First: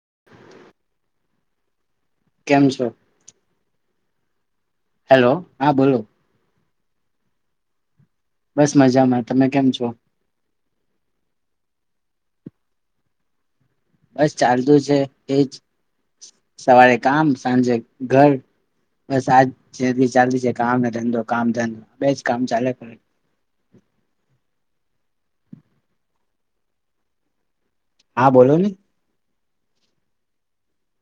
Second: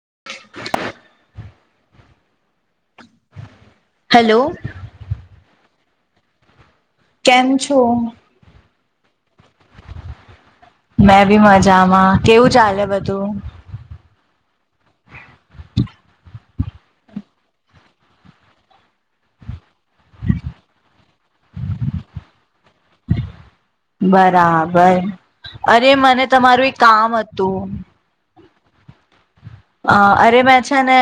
[inaudible] કેમ છે? Hello hello હા બોલો. કેમ છો? બસ મજામાં તમે કેમ છો? મેં બી મજામાં કેવું ચાલે બધું? બસ ચાલતું છે એજ સવારે કામ સાંજે ઘર બસ આજગી ચાલતી છે કામ ને ધંધો કામ ધંધો બે જ કામ ચાલ્યા કરે. બરાબ બર અરે મને તમારું એક કામ હતું. હા બોલો ને. અ અરે મૈં છે ને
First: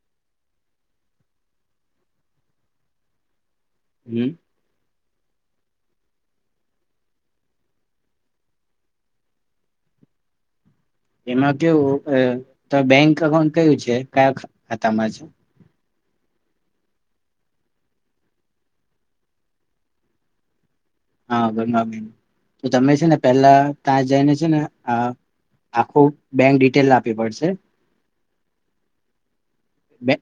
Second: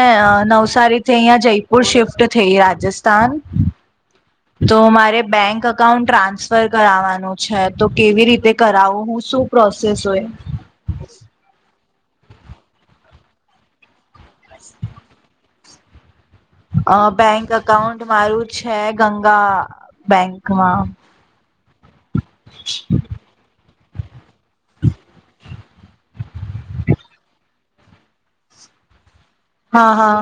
નવસારીથી અઇયા જઇપુર શિફ્ટ થઈ રાજસ્થાન હમ તો મારે બૅન્ક અકાઉન્ટ ટ્રાન્સફર કરાવવાનું છૈ તો કેવી રીતે કરાવું હું સું પ્રોસેસ હોય? એમાં કેવુ અ તો બેંક અકાઉન્ટ કયું છે કયા ખા ખાતામાં છે? અ બૅન્ક અકાઉન્ટ મારું છે ગંગા બૅન્કમાં. હા ગરમા ભી તો તમે છે ને પહેલા ત્યાં જઈને છે ને આખું બેંક ડિટેલ આપવી પડસે હા હા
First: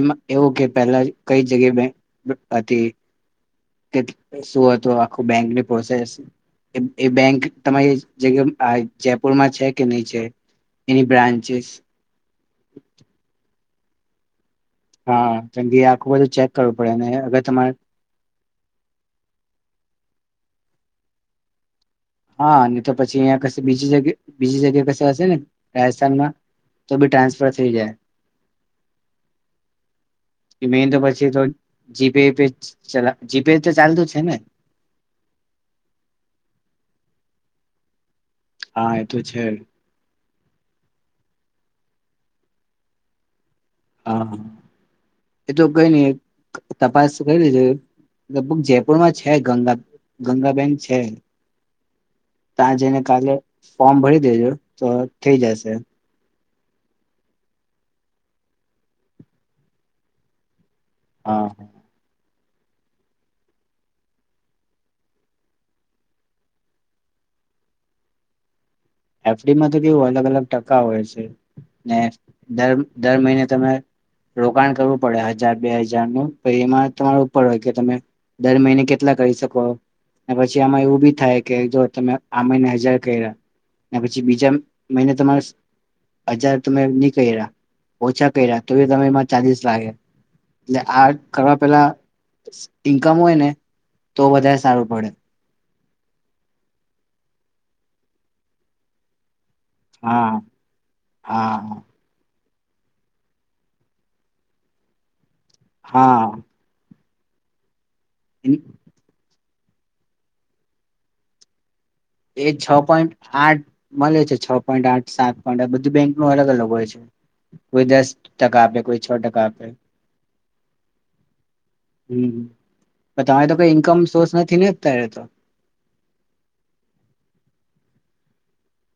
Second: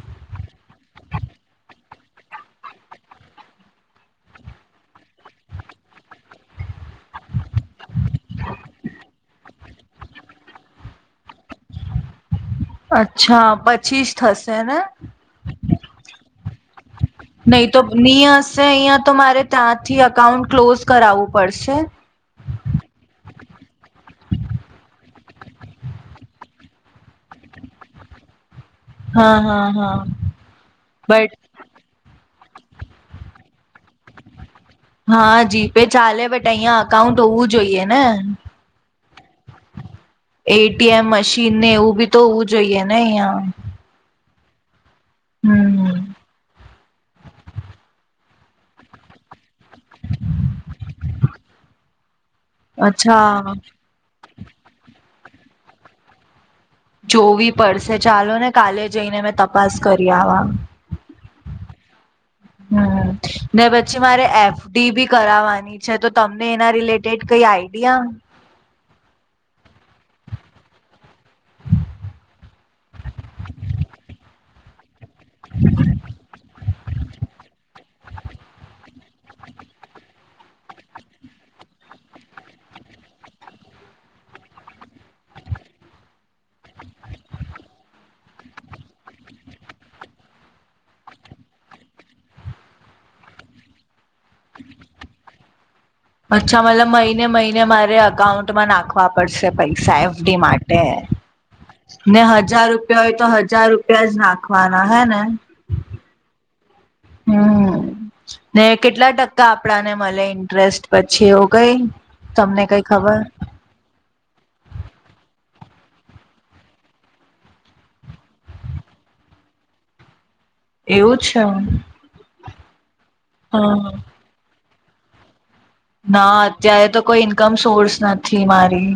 એમાં એવું કે પહેલા કઈ જગ્યા બૅન્ક હતી કે સું હતું આખું બેંકની પ્રોસેસ એ બેંક તમારી જગ્યા આ જયપુરમાં છે કે નહી છે એની બ્રાન્ચ અચ્છા પ છીશ ઠસ હા ચંગી આખું બધું ચેક કરવું પડે અને અગર નહી તમારે તો નીઅસ જે અહિયાં તો મારે ત્યાંથી અકાઉન્ટ ક્લોઝ કરાવવું પડશે. હા ની તો પછી અહીંયા કસી બીજી જગ બીજી જગ્યા કસે હસે ને રાજસ્થાનમાં તો બી ટ્રાન્સફર થઈ જાય. હા હા હા એ મેન તો પછી બટ તો જીપે પે ચલા જીપે તો ચાલતું છે ને? હા જી પે ચાલે બટ અહિયાં અકાઉન્ટ હોવું જોઈએ ને. હા એ તો છે. એટીએમ મશીનને એવું બી તો હોવું જોઈએ ને અહિયાં. હા. એ તો કઈ હમ નઈ તપાસ કરી લે લગભગ જયપુરમાં છે, ગંગા ગંગાબેન્ક છે. તાં જઈને કાલે અચ્છા ફોર્મ ભરી દેજો. તો થઈ જશે. જોવી પડસે ચાલો ને કાલે જઈને મેં તપાસ કરી આવા. હા હ. હમ ને પછી મારે એફડી બી કરાવવાની છે તો તમને એના રિલેટેડ કઈ આઈડિયા એફડીમાં તો કેવું અલગ અલગ ટકા હોય છે ને દર દર મહિને તમે રોકાણ કરવું પડે હજાર બે હજારનું એમાં તમારા ઉપર હોય કે તમે દર મહિને કેટલા કરી શકો પછી આમાં એવું બી થાય કે જો તમે આ મહિને હજાર કઇરા પછી બીજા મહિને તમારે હજાર તમે ની કઇરા ઓછા કઇરા તો તમે એમાં ચાજીસ લાગે એલે આ કરવા પેલા ઈન્કમ હોય ને તો વધારે સારું પડે અચ્છા મતલબ મહિને મહિને મારે અકાઉન્ટમાં નાખવા પડશે. પૈસા એફડી હા માટે હા હજાર રૂપિયા હોય તો હજાર રૂપિયા જ નાખવાના હે ને? હા. હમ. ને કેટલા ટકા આપડાને મલે ઇન્ટરેસ્ટ પછી એવુ કઈ એ તમને કઈ છ પોઈન્ટ ખબર આઠ મળ્યો છે છ પોઈન્ટ આઠ સાત પણ બધું બેંકનું અલગ અલગ હોય છે કોઈ દસ ટકા આપે કોઈ છ ટકા આપે એવું છે હ? તમારે તો કોઈ ઈન્કમ સોર્સ નથી ને ત્યારે તો ના અત્યારે તો કોઈ ઇન્કમ સોર્સ નથી મારી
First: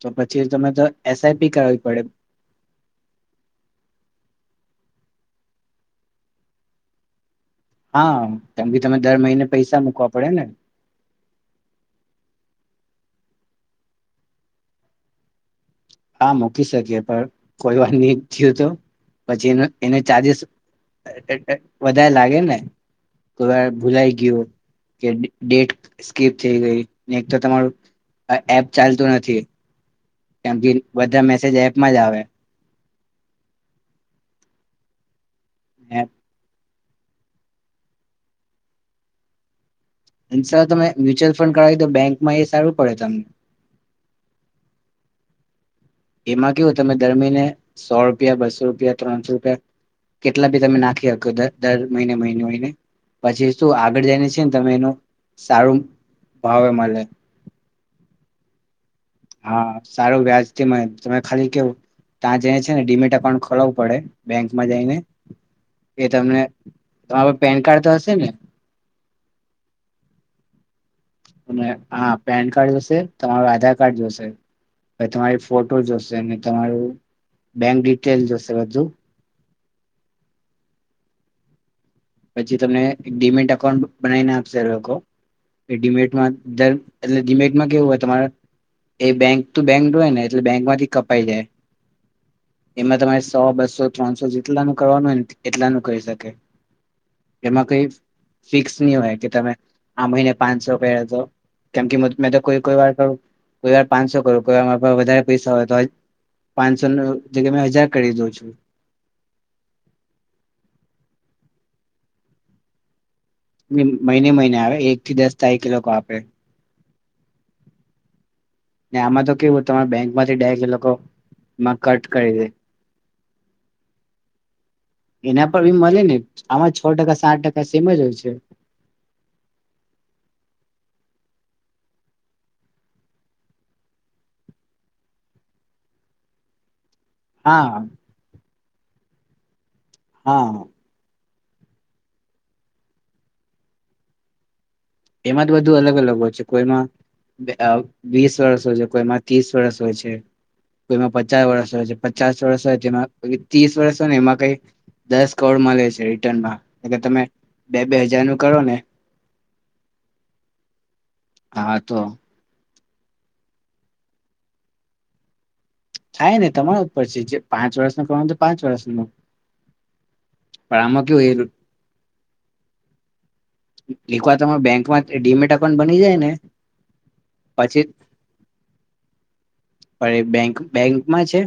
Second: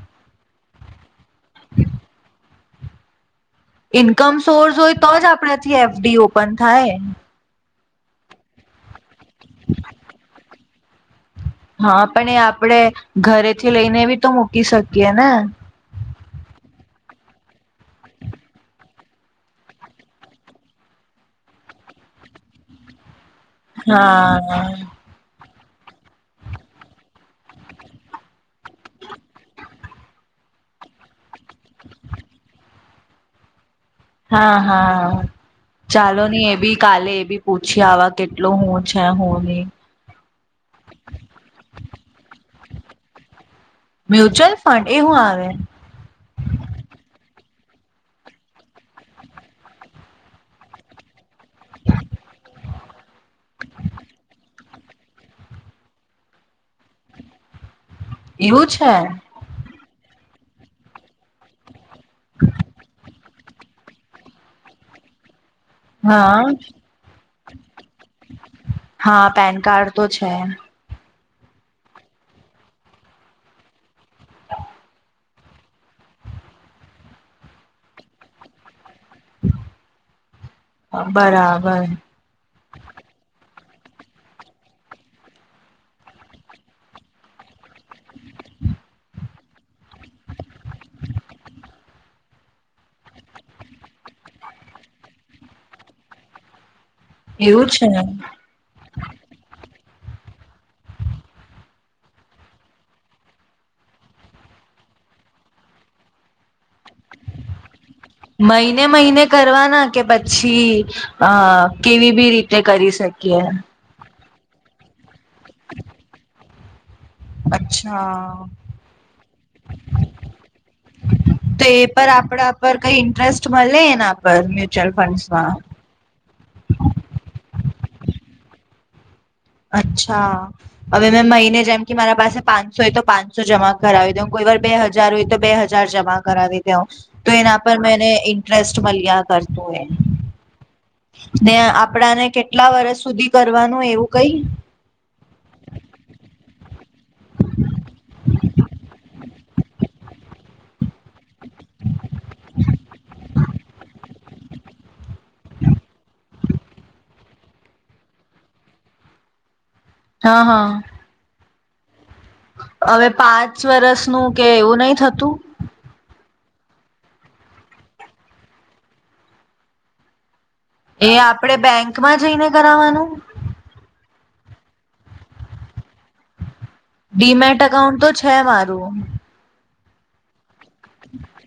તો પછી તમે તો એસઆઈપી કરવી પડે. ઇન્કમ સોર્સ હોય તો જ આપણાથી એફડી ઓપન થાય. હા કેમ કે તમે દર મહિને પૈસા મુકવા પડે ને. હા પણ એ આપણેે ઘરેથી લઈને બી તો મૂકી શકીએ ને હા મકી શકીએ પણ કોઈ વાર નહી થયું તો પછી એ એને ચાર્જસ વધારે લાગે ને તો ભૂલાઈ ગયો હા કે ડેટ સ્કીપ થઈ ગઈ ને એક તો તમારું એપ ચાલતું નથી કેમ કે બધા મેસેજ એપમાં જ આવે. હા હા ચાલો ની એ બી કાલે એ બી પૂછી આવા કેટલું હું છે હું નહી એ સર તમે મ્યુચ્યુઅલ એમ કરાય તો બેંકમાં એ સારું પડે તમને મ્યુચ્યુઅલ ફંડ એ હું આવે એમાં કેવું તમે દર મહિને સો રૂપિયા બસો રૂપિયા ત્રણસો રૂપિયા કેટલા ભી તમે નાખી આપ્યો ત દર મહિને મહિને મહિને પછી શું આગળ જઈ છે ને તમે એનું સારું ભાવે મળે. એવું છે. હા સારું વ્યાજથી મ તમે ખાલી કેવું તા જાય છે ને ડીમેટા પણ ખોલાવું પડે બેંકમાં જઈને એ તમને હા આવક પેન કાર્ડ તો હશે ને? હા પેન કાર્ડ તો છે. અને હા પેન કાર્ડ જોશે તમારું આધાર કાર્ડ જોશે પ તમારી ફોટો જોશે તમારું બેંક ડિટેલ જોશે બધુ બરાબર પછી તમને ઈ ડીમેન્ટ એકાઉન્ટ બનાવીને આપશે એ લોકો એ ડિમેટમાં એટલે ડિમેટમાં કેવું હોય તમારે એ બેંક બેંક હોયને એટલે બેંકમાંથી કપાઈ જાય એમાં તમારે સો બસો ત્રણસો જેટલાનું કરવાનું હોય ને એટલાનું કરી શકે એમાં એવું કઈ છે ફિક્સ નહી હોય કે તમે આ મહિને પાંચસો કર્યા હતો કેમ કે મે તો કોઈ કોઈ વારુ કોઈ વાર પાંચસો કરું કોઈ વાર વધારે પૈસા હોય તો પાંચ મહિને મહિને કરવાના કે પછી અ કેવી બી રીતે કરી શકે. કે. મહિને મહિને આવે એક થી દસ તારીખ ઈ લોકો આપે. અચ્છા. ને આમાં તો કેવું તમારા બેંક માંથી ડાયરેક એ લોકો એમાં કટ કરી દેય મલે એના પર મ્યુચ્યુઅલ એના ફંડ્સમાં પર બી મળે ને આમાં છ ટકા સાત ટકા સેમ જ હોય છે. અચ્છા હવે મેં મહિને જેમ કે મારા પાસે પાંચસો હોય તો પાંચસો જમા કરાવી દઉં કોઈ વાર બે હજાર હોય તો બે હજાર જમા કરાવી દઉં. તો એના પર હા મેને ઈ ટ્રસ્ટ મલ્યા કરતો એ. હા. ને આપડાને કેટલા વર્ષ સુધી કરવાનું એવુ કઈ. એમાં જ બધું અલગ અલગ હોય છે કોઈમાં વીસ વર્ષ હો છે કોઈમાં ત્રીસ વરસ હોય છે કોઈમાં પચાસ વરસ હોય છે પચાસ વર્ષ હોય જેમાં ત્રીસ વર્ષ હોય ને એમાં કઈ દસ કારોડ મલે છે રિટર્નમાં. એટલે તમે બે બે હજાર નું કરો ને હા હા. હા તો. હવે પાંચ વરસ નું કે એવું નહી થતું. કાંઈ નઈ તમારા ઉપર છે જે પાંચ વર્ષ ન કરવા હોય તો પાંચ વર્ષ ન એ આપણે બેંકમાં જઈને કરાવાનું. એક વાર તમારે બેંકમાં ડીમેટ અકાઉન્ટ બની જાય ને ડીમેટ પછી અકાઉન્ટ તો છે મારું. અ બેંક બેંક માં છે.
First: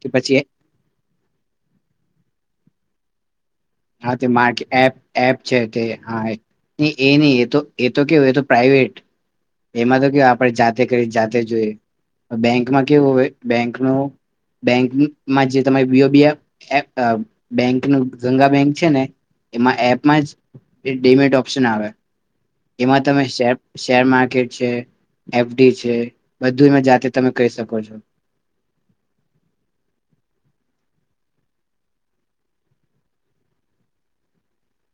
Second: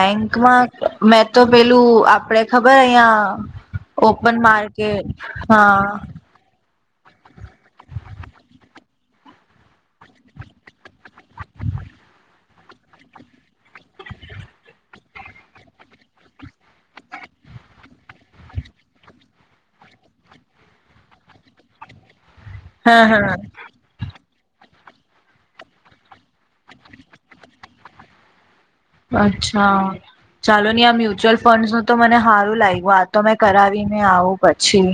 કે પછી મેં તો પેલું આપડે ખબર અહિયા હા તે મા એપ એપ છે તે હા. એ નહી એ એ તો કેવું એ તો પ્રાઈવેટ એમાં તો કેવય આપણે જાતે કરી જાતે જોઈએ બેંકમાં કેવું હો બેંકનો બેંકમાં જે તમા બીજ બી બેંક ગંગા. છે ને એમાં એપમાં જ ડિમેટ ઓપ્શન આવે. હા એમાં તમે હા શે શેર માર્કેટ. છે એફડી છે બધું એમાં જાતે તમે કરી શકો છો. અચ્છા ચાલો હી આ મ્યુચ્યુઅલ ફંડસનું તો મને સારું લાગ્યું આ તો મેં કરાવી ને આવું પછી.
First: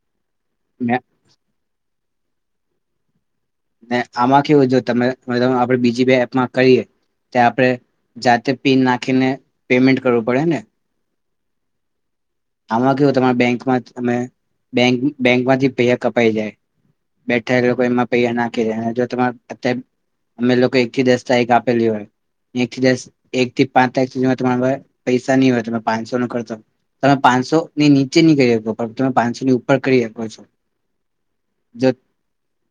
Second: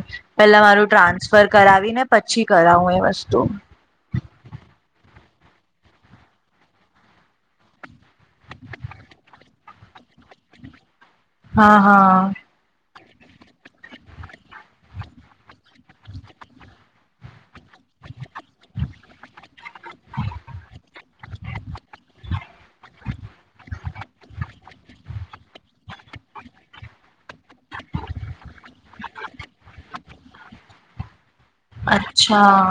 પેલા મારું મે ટ્રાન્સફર કરાવી ને. પછી કરાવું એ વસ્તુ. ને આમાં કેવું જો ત આપણે બીજી બેી એપમાં કરીએ ત આપણે જાતે પિન નાખીને પેમેન્ટ કરવું પડે ને. હા, હા. આમા કેવુ તમા બેંકમાં અમે બેંક બેંકમાંથી પૈહા કપાઈ જાય, બેઠ્ઠા એ લોકો એમાં પૈહા નાંખે અ જો તમા અત્યારે અમે લોકો એક થી દસ તારીખ આપેલી હોય, એક થી દસ એક થી પાંચ તારીખ સુધીમા તમા પૈસા ની હોય, તો તમા પાંચસો નો ખર્ચો. તમે પાંનસોની નીચે ની કરી હકો પણ તમે પાંનસોની ઉપર કરી હકો છોશ અચ્છા.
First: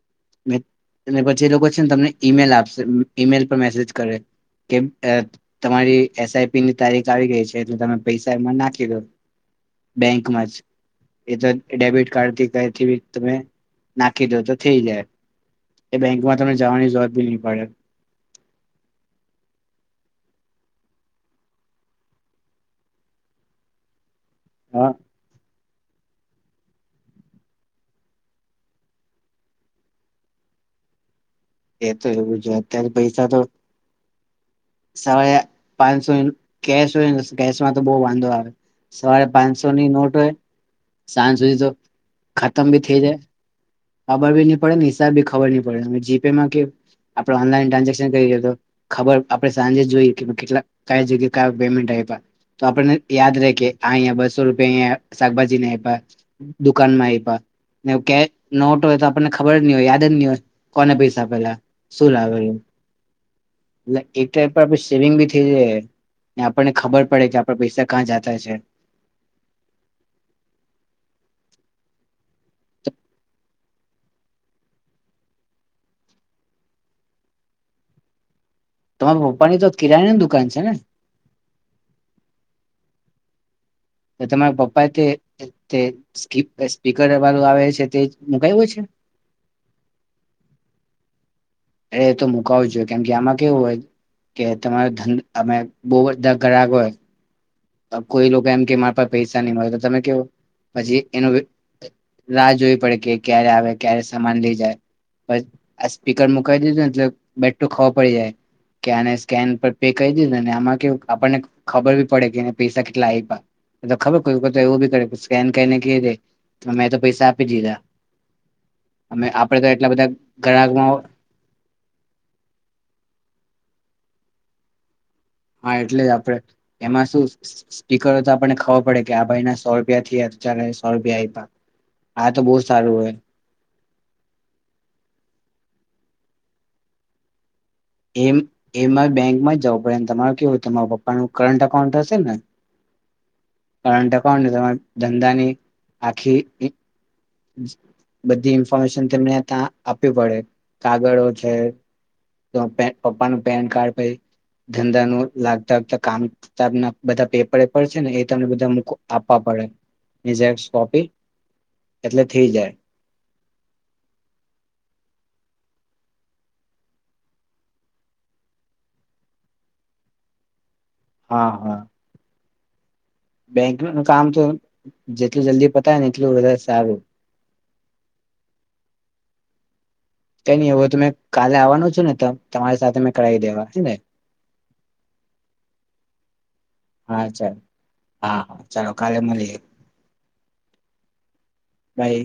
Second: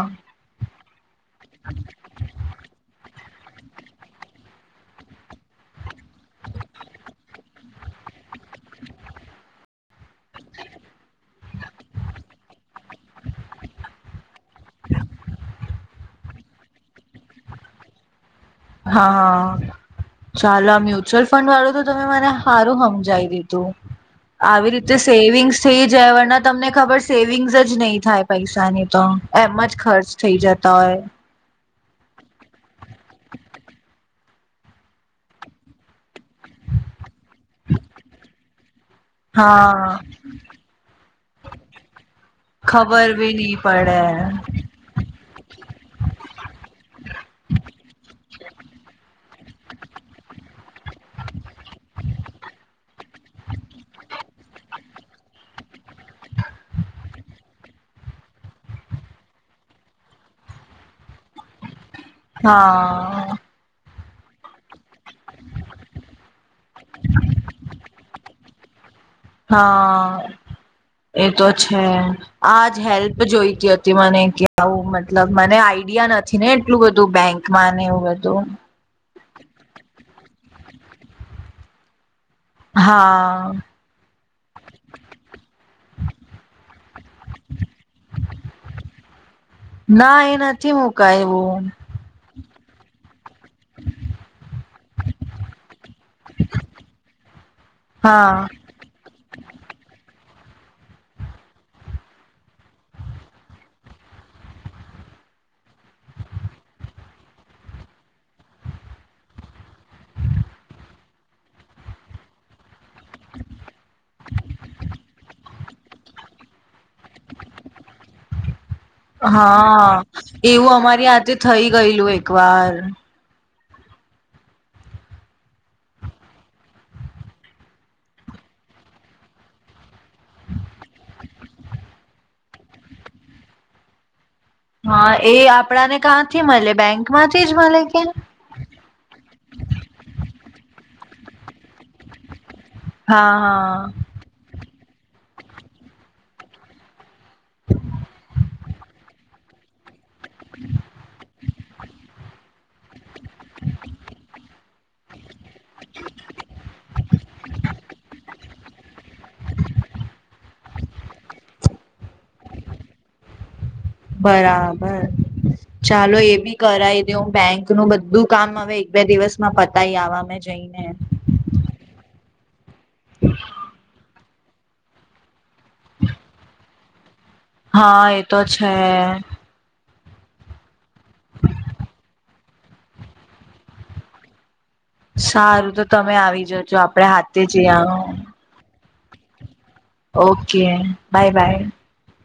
અને પછી એ લોકો છે ને તમને ઈમેલ આપશે. ઈમેલ પર મેસેજ કરે કે અ તમારી એસ આઈ પી ની તારીખ આવી ગેઈ છે એટલે તમે પૈસા એમાં નાંખી દો. બેંકમાં જ, એ તો એ ડેબિટ કાર્ડથી કયથી બી તમે નાંખી દો તો થેઈ જાય, એ બેંકમાં તમને જવાની જરૂરત બી ની પડે. હાં, ચાલો આ મ્યુચ્યુઅલ ફંડવાળું તો તમે મને હારું હમજાઈ દીધું. આવી હા રીતે સેવિંગસ થી જ ના તમને ખબર સેવિંગ્સ જ નઈ થાય પૈસાની તો, એમ જ ખર્ચ થઈ જતા હોય. એ તો એવું જ [unintelligible] પૈસા તો [unintelligible] પાંનસો [unintelligible] કેશ હોય ને કેશમાં તો બઉ વાંધો આવે. સવારે પાંનસો ની હા નોટ હોય સાંજ સુધી તો ખતમ થઈ ખબર જાય બી ની ખબર બી ની પડે, ને હિશા બી ખબર ની પડે, તમે જી પે માં કે આપણો ઓનલાઈન ટ્રાન્ઝેક્શન [unintelligible] તો ખબર આપડે સાંજે જોઈએ કે કેટલા કયા જગ્યા કયા પેમેન્ટ આય્પા, તો આપણને યાદ રે કે આંયા બસો રૂપિયા અંયા શાકભાજીને આય્પા, દુકાનમાં આય્પા ને કે નોટ હોય તો આપણને ખબર જ ની હોય યાદ જ ની હોય કોને પૈસા આપેલા. હાં. ને એક ટાઈમ પર આપે સેવિંગ બી થેઈ જાય ને આપ આપણને ખબર પડે કે આપણા પૈસા કાં જા થાય છે. હાં, એતો છે, આજ હેલ્પ જોઈતી અતી મને કે આવું મતલબ મને આઈડિયા નથી ને એટલું બધું બેંકમાં ને એવું બધું. તમારા પપ્પાની તો કિરાણાની દુકાન છે ને? હા. તે તમારા પપ્પાએ તે તે સ્પી સ્પીકર વાળું આવે છે તે જ મુકાય્વુ છે? કાયવું એ તો મુ કાવુ જોઈએ, કેમ કે આમાં કેવું હોય કે તમારે ધંધ અમે બઉ બધા ગરાક હોય અ કોઈ હા લોકો એમ કે મારા પાહે પૈસા ની મળે તો તમે કેવો પછી એનું બી રાહ જોવી પડે કે ક્યારે આવે ક્યારે સમાન લેઇ જાય, પછ આ સ્પીકર મુકાવી દીધુંને એટલે બેટું ખબર પડી જાય કે આને સ્કેન પર પે કરી દીધુંને આમાં કેવુ આપણને ખબર બી પડે કે પી શકે. એટલા આય્પા, નઈ તો ખબર કોઈ વખત તો એવું બી કરે કે સ્કેન ગેઈને કેય દે, મેં તો પૈસા આપી દીધા. અમે આપડે તો એટલા હા બધા એવું ગ્રાહકમાં અમારી હાથે થઇ ગયેલું એક વાર હા એટલે જ આપડણે એમાં શું સ્પીકરો તો આપણને ખબર પડે કે આ ભાઈના સો રૂપિયા થી અ ચ સો રૂપિયા આપ્યા આ તો બહુ સારું હા એ આપડાને કાંથી મળે બેંક માંથી જ મળે કે એમ એમ બેંકમાં જવું પડે તમાર કેવું તમારા પપ્પાનું કર એકાઉન્ટ હશે ને હા હા કરંટ એકાઉન્ટ ને ધંધાની આખી [unintelligible] ઇન્ફોરમેશન મળ્યા હતા. પડે કાગળો છે પપ્પા ન પેન કાર્ડ પ ધંધા ન લાગતાતા કામના બધા પેપરપર છે ને તમને બધા મૂકો આપવા પડે ઝેસકોપી એટલે થઈ જાય બરાબર ચાલો એ બી કરાઈ દેવ બેંકનું બધું કામ હવે એક બે દિવસમાં પતાય આવા મેમે જઈને હા હા. બેંકનું કામ તો એટલું જલ્દી પતાયને એટલું વધારે આવે હા એ તો છે. તેની તમે કાલે આવવાનો છો ને ત તમારી સાથે મેં કરાવી દેવા છે ને સારું તો તમે આવી જાજો આપડે હા હાથે ચાલ જયા હા હા ચાલો કાલે મળીએ. Okay bye bye. બાય